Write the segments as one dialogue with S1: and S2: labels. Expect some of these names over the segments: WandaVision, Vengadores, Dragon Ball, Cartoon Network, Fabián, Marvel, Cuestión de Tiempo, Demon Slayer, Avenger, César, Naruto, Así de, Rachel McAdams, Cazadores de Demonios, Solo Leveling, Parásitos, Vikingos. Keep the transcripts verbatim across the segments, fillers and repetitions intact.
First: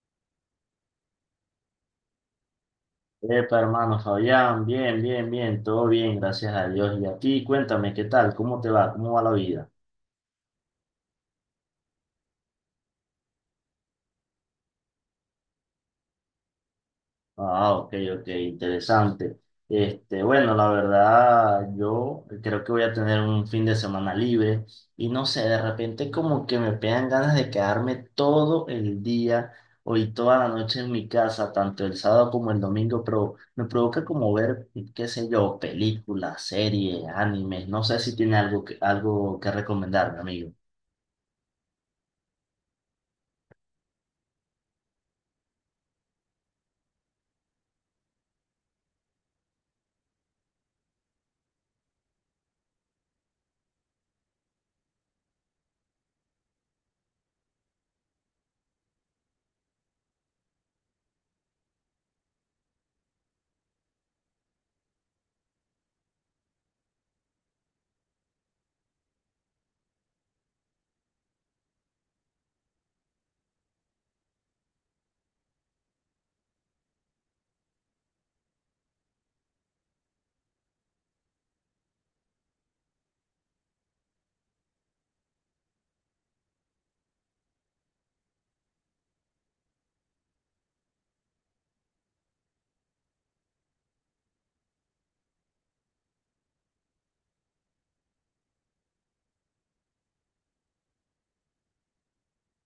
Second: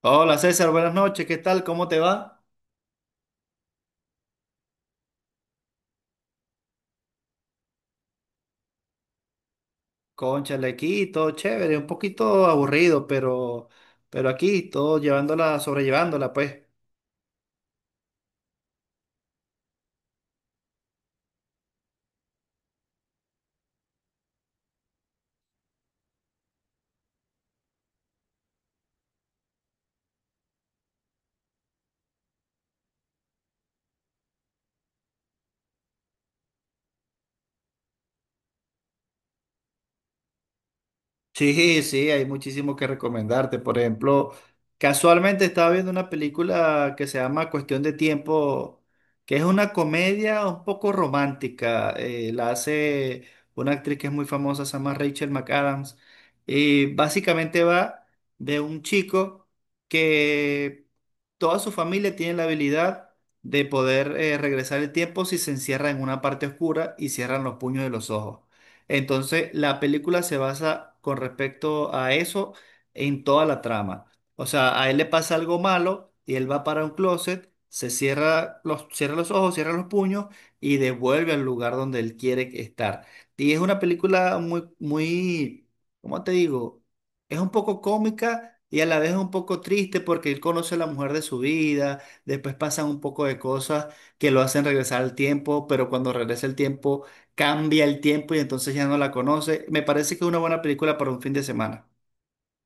S1: Hola César, buenas noches, ¿qué tal? ¿Cómo te va?
S2: Epa, hermano Fabián, bien, bien, bien, todo bien, gracias a Dios. Y a ti, cuéntame, ¿qué tal? ¿Cómo te va? ¿Cómo va la vida?
S1: Cónchale, aquí todo chévere, un poquito aburrido, pero, pero aquí todo llevándola, sobrellevándola, pues.
S2: Ah, ok, ok, interesante. Este, bueno, la verdad, yo creo que voy a tener un fin de semana libre y no sé, de repente como que me pegan ganas de quedarme todo el día hoy toda la noche en mi casa, tanto el sábado como el domingo, pero me provoca como ver, qué sé yo, películas, series, animes, no sé si tiene algo que, algo que recomendarme, amigo.
S1: Sí, sí, hay muchísimo que recomendarte. Por ejemplo, casualmente estaba viendo una película que se llama Cuestión de Tiempo, que es una comedia un poco romántica. Eh, la hace una actriz que es muy famosa, se llama Rachel McAdams. Y básicamente va de un chico que toda su familia tiene la habilidad de poder eh, regresar el tiempo si se encierra en una parte oscura y cierran los puños de los ojos. Entonces, la película se basa con respecto a eso en toda la trama. O sea, a él le pasa algo malo y él va para un closet, se cierra los, cierra los ojos, cierra los puños y devuelve al lugar donde él quiere estar. Y es una película muy, muy, ¿cómo te digo? Es un poco cómica. Y a la vez es un poco triste porque él conoce a la mujer de su vida, después pasan un poco de cosas que lo hacen regresar al tiempo, pero cuando regresa el tiempo cambia el tiempo y entonces ya no la conoce. Me parece que es una buena película para un fin de semana.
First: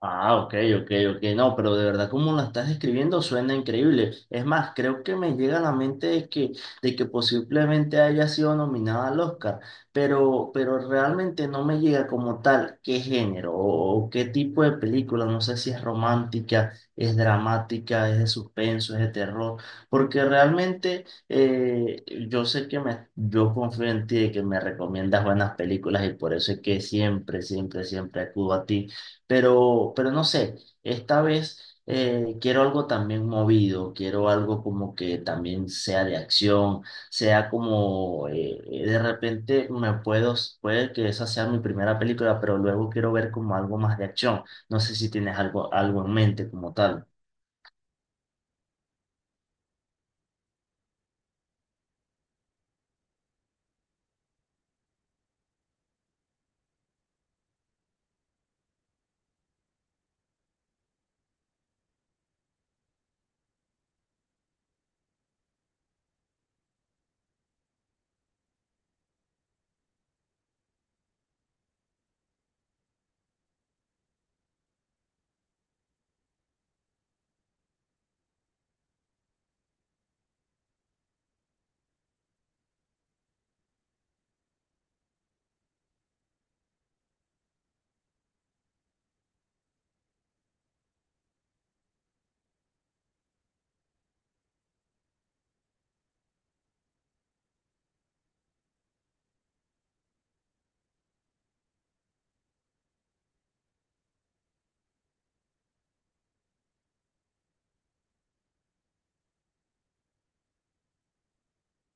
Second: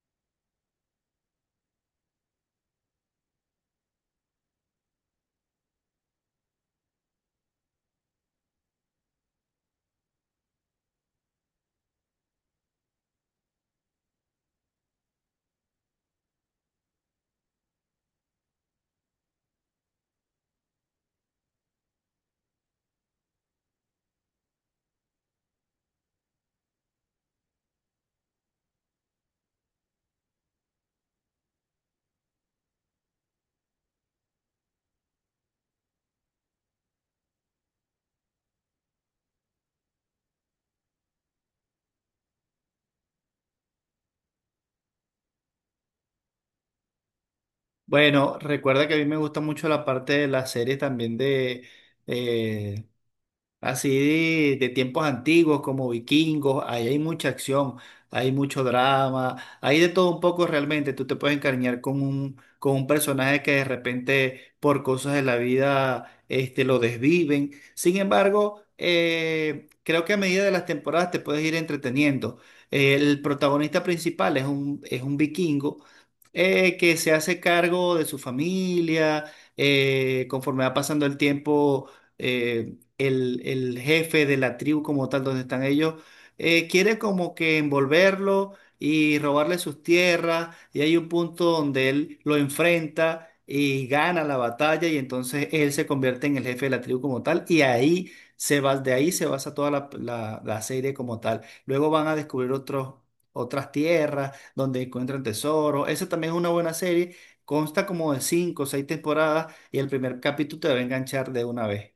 S2: Ah, ok, ok, ok. No, pero de verdad como la estás describiendo suena increíble. Es más, creo que me llega a la mente de que, de que posiblemente haya sido nominada al Oscar, pero, pero realmente no me llega como tal qué género o, o qué tipo de película. No sé si es romántica, es dramática, es de suspenso, es de terror, porque realmente eh, yo sé que me, yo confío en ti de que me recomiendas buenas películas y por eso es que siempre, siempre, siempre acudo a ti pero, pero no sé, esta vez eh, quiero algo también movido, quiero algo como que también sea de acción, sea como eh, eh, de repente me puedo, puede que esa sea mi primera película, pero luego quiero ver como algo más de acción. No sé si tienes algo, algo en mente como tal.
S1: Bueno, recuerda que a mí me gusta mucho la parte de las series también de, eh, así de, de tiempos antiguos como vikingos, ahí hay mucha acción, hay mucho drama, hay de todo un poco realmente. Tú te puedes encariñar con un, con un personaje que de repente por cosas de la vida este, lo desviven. Sin embargo, eh, creo que a medida de las temporadas te puedes ir entreteniendo. El protagonista principal es un, es un vikingo eh, que se hace cargo de su familia, eh, conforme va pasando el tiempo eh, el, el jefe de la tribu como tal, donde están ellos, eh, quiere como que envolverlo y robarle sus tierras, y hay un punto donde él lo enfrenta y gana la batalla, y entonces él se convierte en el jefe de la tribu como tal, y ahí se va, de ahí se basa toda la, la- la serie como tal. Luego van a descubrir otros, otras tierras donde encuentran tesoros. Esa también es una buena serie. Consta como de cinco o seis temporadas y el primer capítulo te va a enganchar de una vez.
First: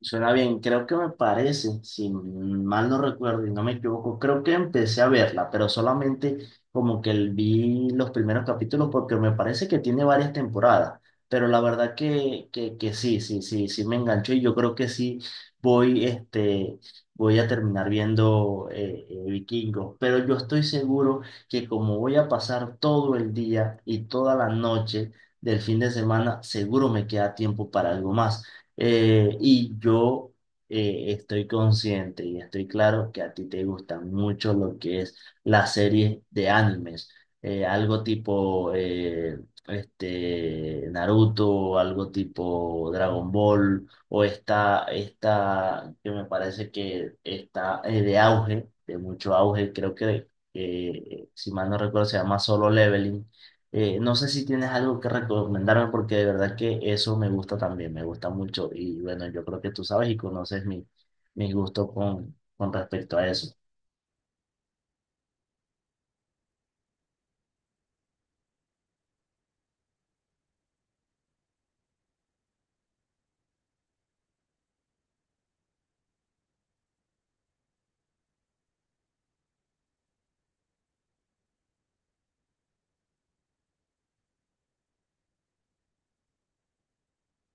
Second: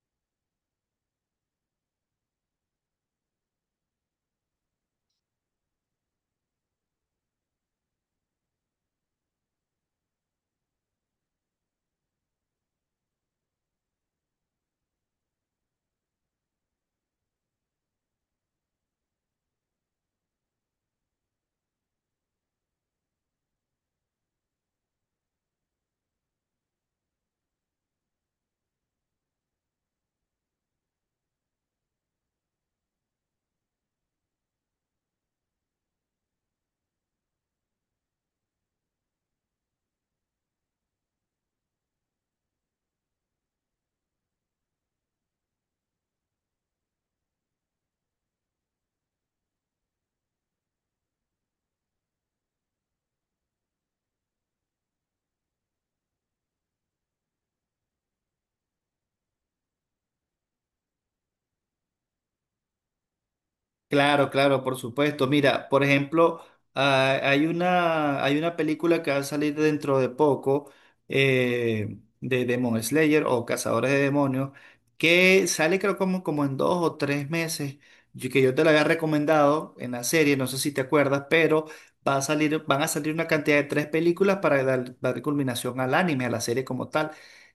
S2: Suena bien, creo que me parece, si mal no recuerdo y no me equivoco, creo que empecé a verla, pero solamente como que el- vi los primeros capítulos porque me parece que tiene varias temporadas, pero la verdad que, que, que sí, sí, sí, sí me enganchó y yo creo que sí voy, este, voy a terminar viendo eh, eh, Vikingos, pero yo estoy seguro que como voy a pasar todo el día y toda la noche del fin de semana, seguro me queda tiempo para algo más. Eh, y yo eh, estoy consciente y estoy claro que a ti te gusta mucho lo que es la serie de animes. Eh, algo tipo eh, este, Naruto, algo tipo Dragon Ball, o esta, esta que me parece que está eh, de auge, de mucho auge, creo que eh, si mal no recuerdo se llama Solo Leveling. Eh, no sé si tienes algo que recomendarme porque de verdad que eso me gusta también, me gusta mucho y bueno, yo creo que tú sabes y conoces mi, mi gusto con, con respecto a eso.
S1: Claro, claro, por supuesto. Mira, por ejemplo, ah, hay una, hay una película que va a salir dentro de poco eh, de Demon Slayer o Cazadores de Demonios, que sale creo como, como en dos o tres meses, yo- que yo te la había recomendado en la serie, no sé si te acuerdas, pero va a salir, van a salir una cantidad de tres películas para dar, dar culminación al anime, a la serie como tal.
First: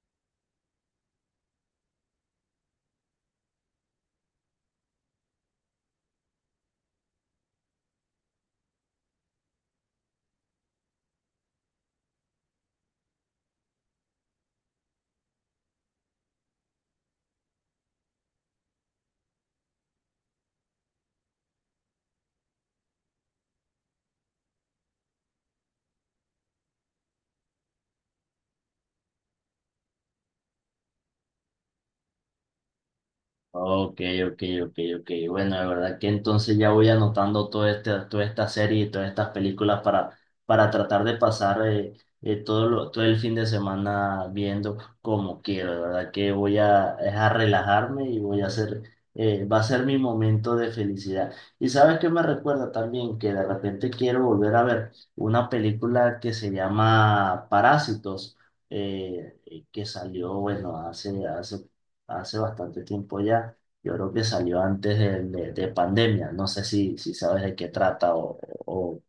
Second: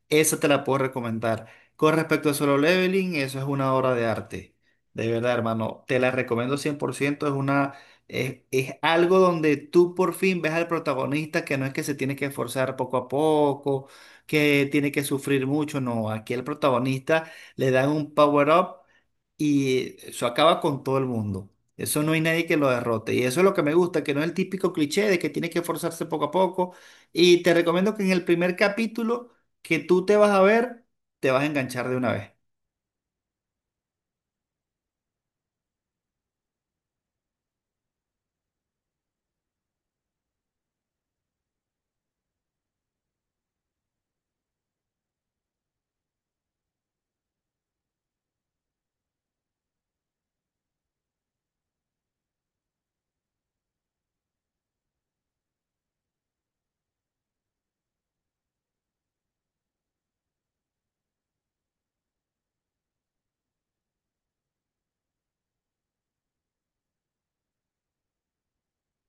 S1: Esa te la puedo recomendar. Con respecto a Solo Leveling, eso es una obra de arte. De verdad, hermano, te la recomiendo cien por ciento. Es una, es, es algo donde tú por fin ves al protagonista que no es que se tiene que esforzar poco a poco, que tiene que sufrir mucho. No, aquí el protagonista le dan un power up y eso acaba con todo el mundo. Eso no hay nadie que lo derrote. Y eso es lo que me gusta, que no es el típico cliché de que tiene que esforzarse poco a poco. Y te recomiendo que en el primer capítulo que tú te vas a ver, te vas a enganchar de una vez.
S2: Ok, ok, ok, ok. Bueno, de verdad que entonces ya voy anotando todo este, toda esta serie y todas estas películas para, para tratar de pasar eh, eh, todo, lo- todo el fin de semana viendo como quiero. De verdad que voy a, es a relajarme y voy a hacer, eh, va a ser mi momento de felicidad. Y sabes que me recuerda también que de repente quiero volver a ver una película que se llama Parásitos. Eh, eh, que salió, bueno, hace, hace hace bastante tiempo ya. Yo creo que salió antes de, de- de pandemia. No sé si, si sabes de qué trata o, o,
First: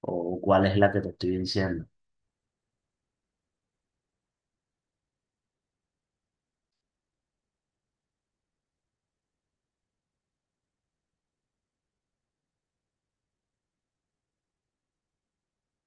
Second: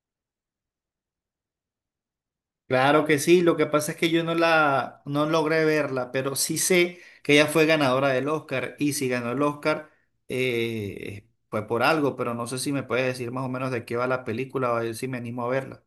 S2: o cuál es la que te estoy diciendo.
S1: Claro que sí, lo que pasa es que yo no la no logré verla, pero sí sé que ella fue ganadora del Oscar y si ganó el Oscar eh, fue por algo, pero no sé si me puedes decir más o menos de qué va la película o a ver si me animo a verla.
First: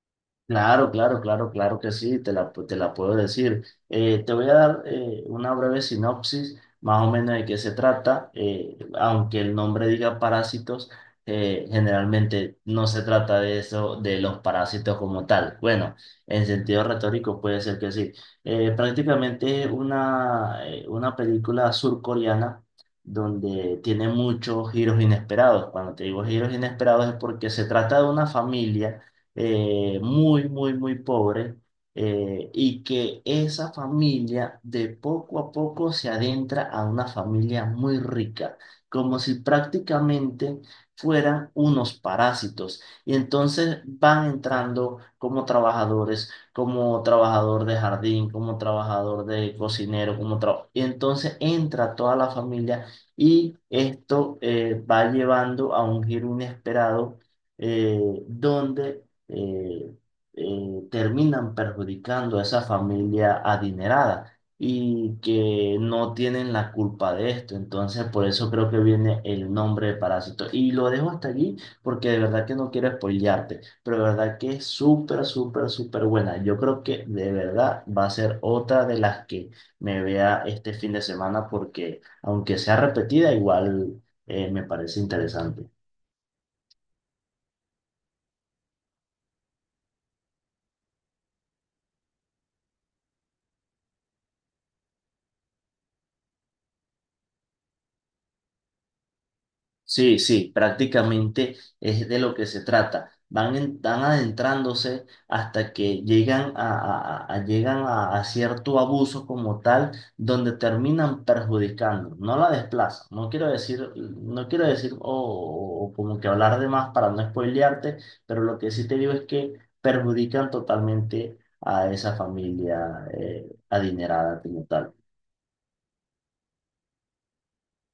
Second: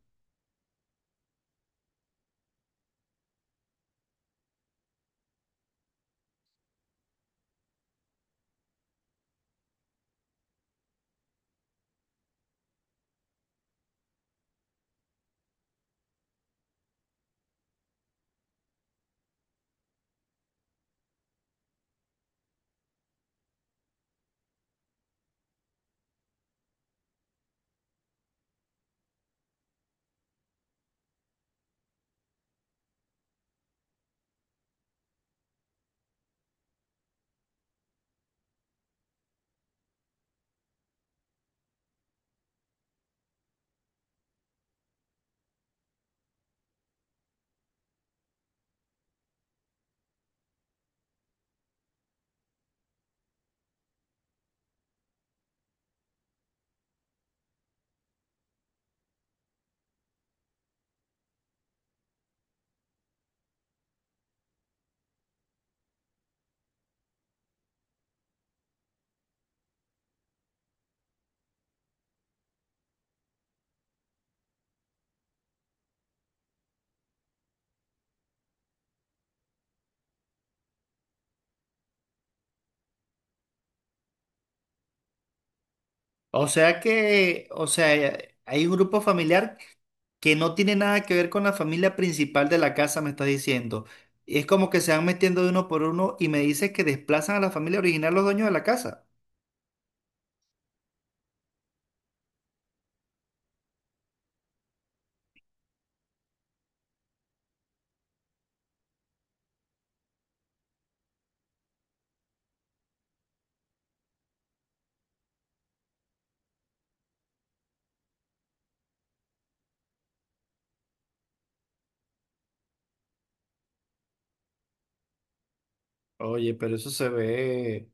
S2: Claro, claro, claro, claro que sí, te la, pu- te la puedo decir. Eh, te voy a dar eh, una breve sinopsis, más o menos de qué se trata. Eh, aunque el nombre diga parásitos, eh, generalmente no se trata de eso, de los parásitos como tal. Bueno, en sentido retórico puede ser que sí. Eh, prácticamente es una, eh, una película surcoreana donde tiene muchos giros inesperados. Cuando te digo giros inesperados es porque se trata de una familia eh, muy, muy, muy pobre, eh, y que esa familia de poco a poco se adentra a una familia muy rica, como si prácticamente fueran unos parásitos. Y entonces van entrando como trabajadores, como trabajador de jardín, como trabajador de cocinero, como tra- y entonces entra toda la familia y esto eh, va llevando a un giro inesperado eh, donde eh, eh, terminan perjudicando a esa familia adinerada y que no tienen la culpa de esto. Entonces, por eso creo que viene el nombre de Parásito. Y lo dejo hasta allí porque de verdad que no quiero spoilearte, pero de verdad que es súper, súper, súper buena. Yo creo que de verdad va a ser otra de las que me vea este fin de semana porque aunque sea repetida, igual eh, me parece interesante.
S1: O sea que, o sea, eh, hay un grupo familiar que no tiene nada que ver con la familia principal de la casa, me estás diciendo. Y es como que se van metiendo de uno por uno y me dices que desplazan a la familia original los dueños de la casa.
S2: Sí, sí, prácticamente es de lo que se trata. Van, en- van adentrándose hasta que llegan a, a- a- a- llegan a, a cierto abuso como tal, donde terminan perjudicando, no la desplazan. No quiero decir, no quiero decir o, o- o como que hablar de más para no spoilearte, pero lo que sí te digo es que perjudican totalmente a esa familia eh, adinerada como tal.
S1: Oye, pero eso se ve.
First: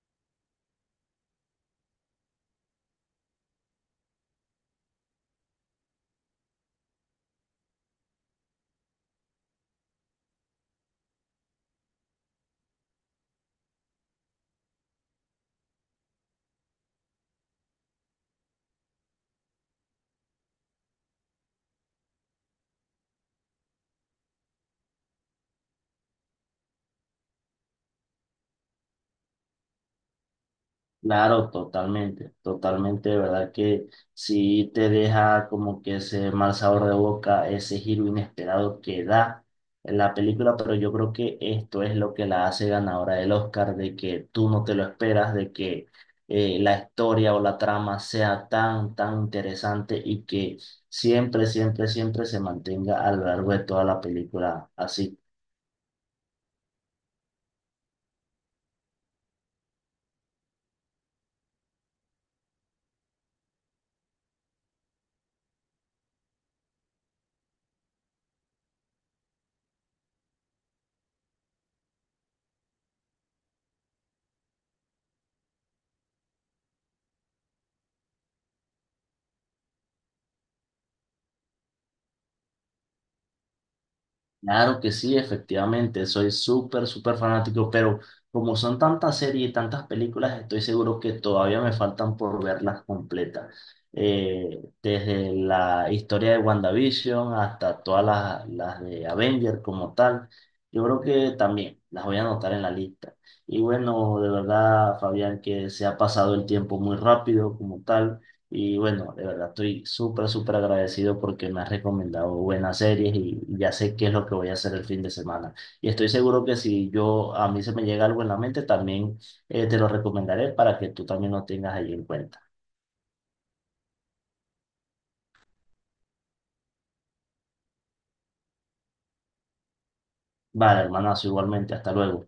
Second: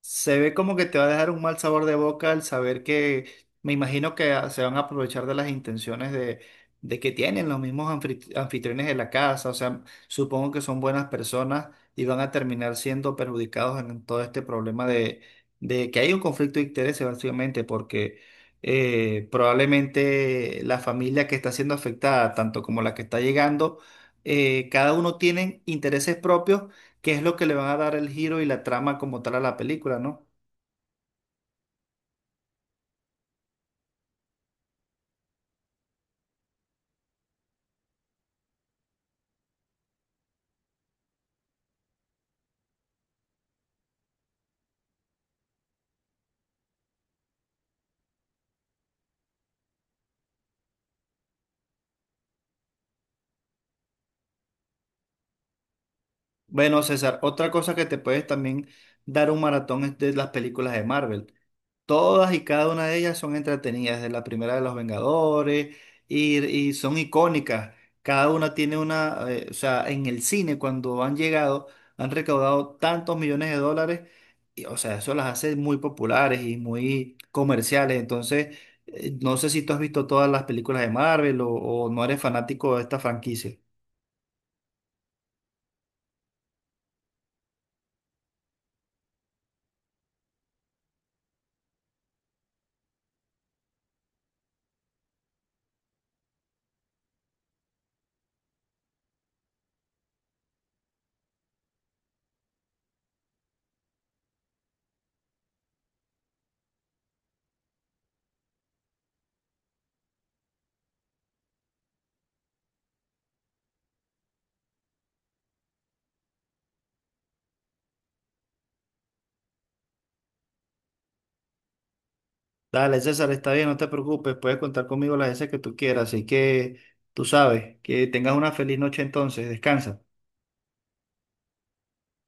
S1: Se ve como que te va a dejar un mal sabor de boca al saber que me imagino que ah, se van a aprovechar de las intenciones de, de que tienen los mismos anfitri- anfitriones de la casa. O sea, supongo que son buenas personas y van a terminar siendo perjudicados en todo este problema de, de que hay un conflicto de intereses básicamente porque eh, probablemente la familia que está siendo afectada, tanto como la que está llegando, eh, cada uno tiene intereses propios que es lo que le van a dar el giro y la trama como tal a la película, ¿no?
S2: Claro, totalmente, totalmente, de verdad que sí te deja como que ese mal sabor de boca, ese giro inesperado que da en la película, pero yo creo que esto es lo que la hace ganadora del Oscar, de que tú no te lo esperas, de que eh, la historia o la trama sea tan, tan interesante y que siempre, siempre, siempre se mantenga a lo largo de toda la película así.
S1: Bueno, César, otra cosa que te puedes también dar un maratón es de las películas de Marvel. Todas y cada una de ellas son entretenidas, desde la primera de los Vengadores, y, y son icónicas. Cada una tiene una, eh, o sea, en el cine cuando han llegado, han recaudado tantos millones de dólares, y, o sea, eso las hace muy populares y muy comerciales. Entonces, eh, no sé si tú has visto todas las películas de Marvel o, o no eres fanático de esta franquicia.
S2: Claro que sí, efectivamente, soy súper, súper fanático, pero como son tantas series y tantas películas, estoy seguro que todavía me faltan por verlas completas. Eh, desde la historia de WandaVision hasta todas las, las de Avenger como tal, yo creo que también las voy a anotar en la lista. Y bueno, de verdad, Fabián, que se ha pasado el tiempo muy rápido como tal. Y bueno, de verdad estoy súper, súper agradecido porque me has recomendado buenas series y ya sé qué es lo que voy a hacer el fin de semana. Y estoy seguro que si yo a mí se me llega algo en la mente, también eh, te lo recomendaré para que tú también lo tengas ahí en cuenta.
S1: Dale, César, está bien, no te preocupes, puedes contar conmigo las veces que tú quieras, así que tú sabes, que tengas una feliz noche entonces, descansa.
S2: Vale, hermanazo, igualmente, hasta luego.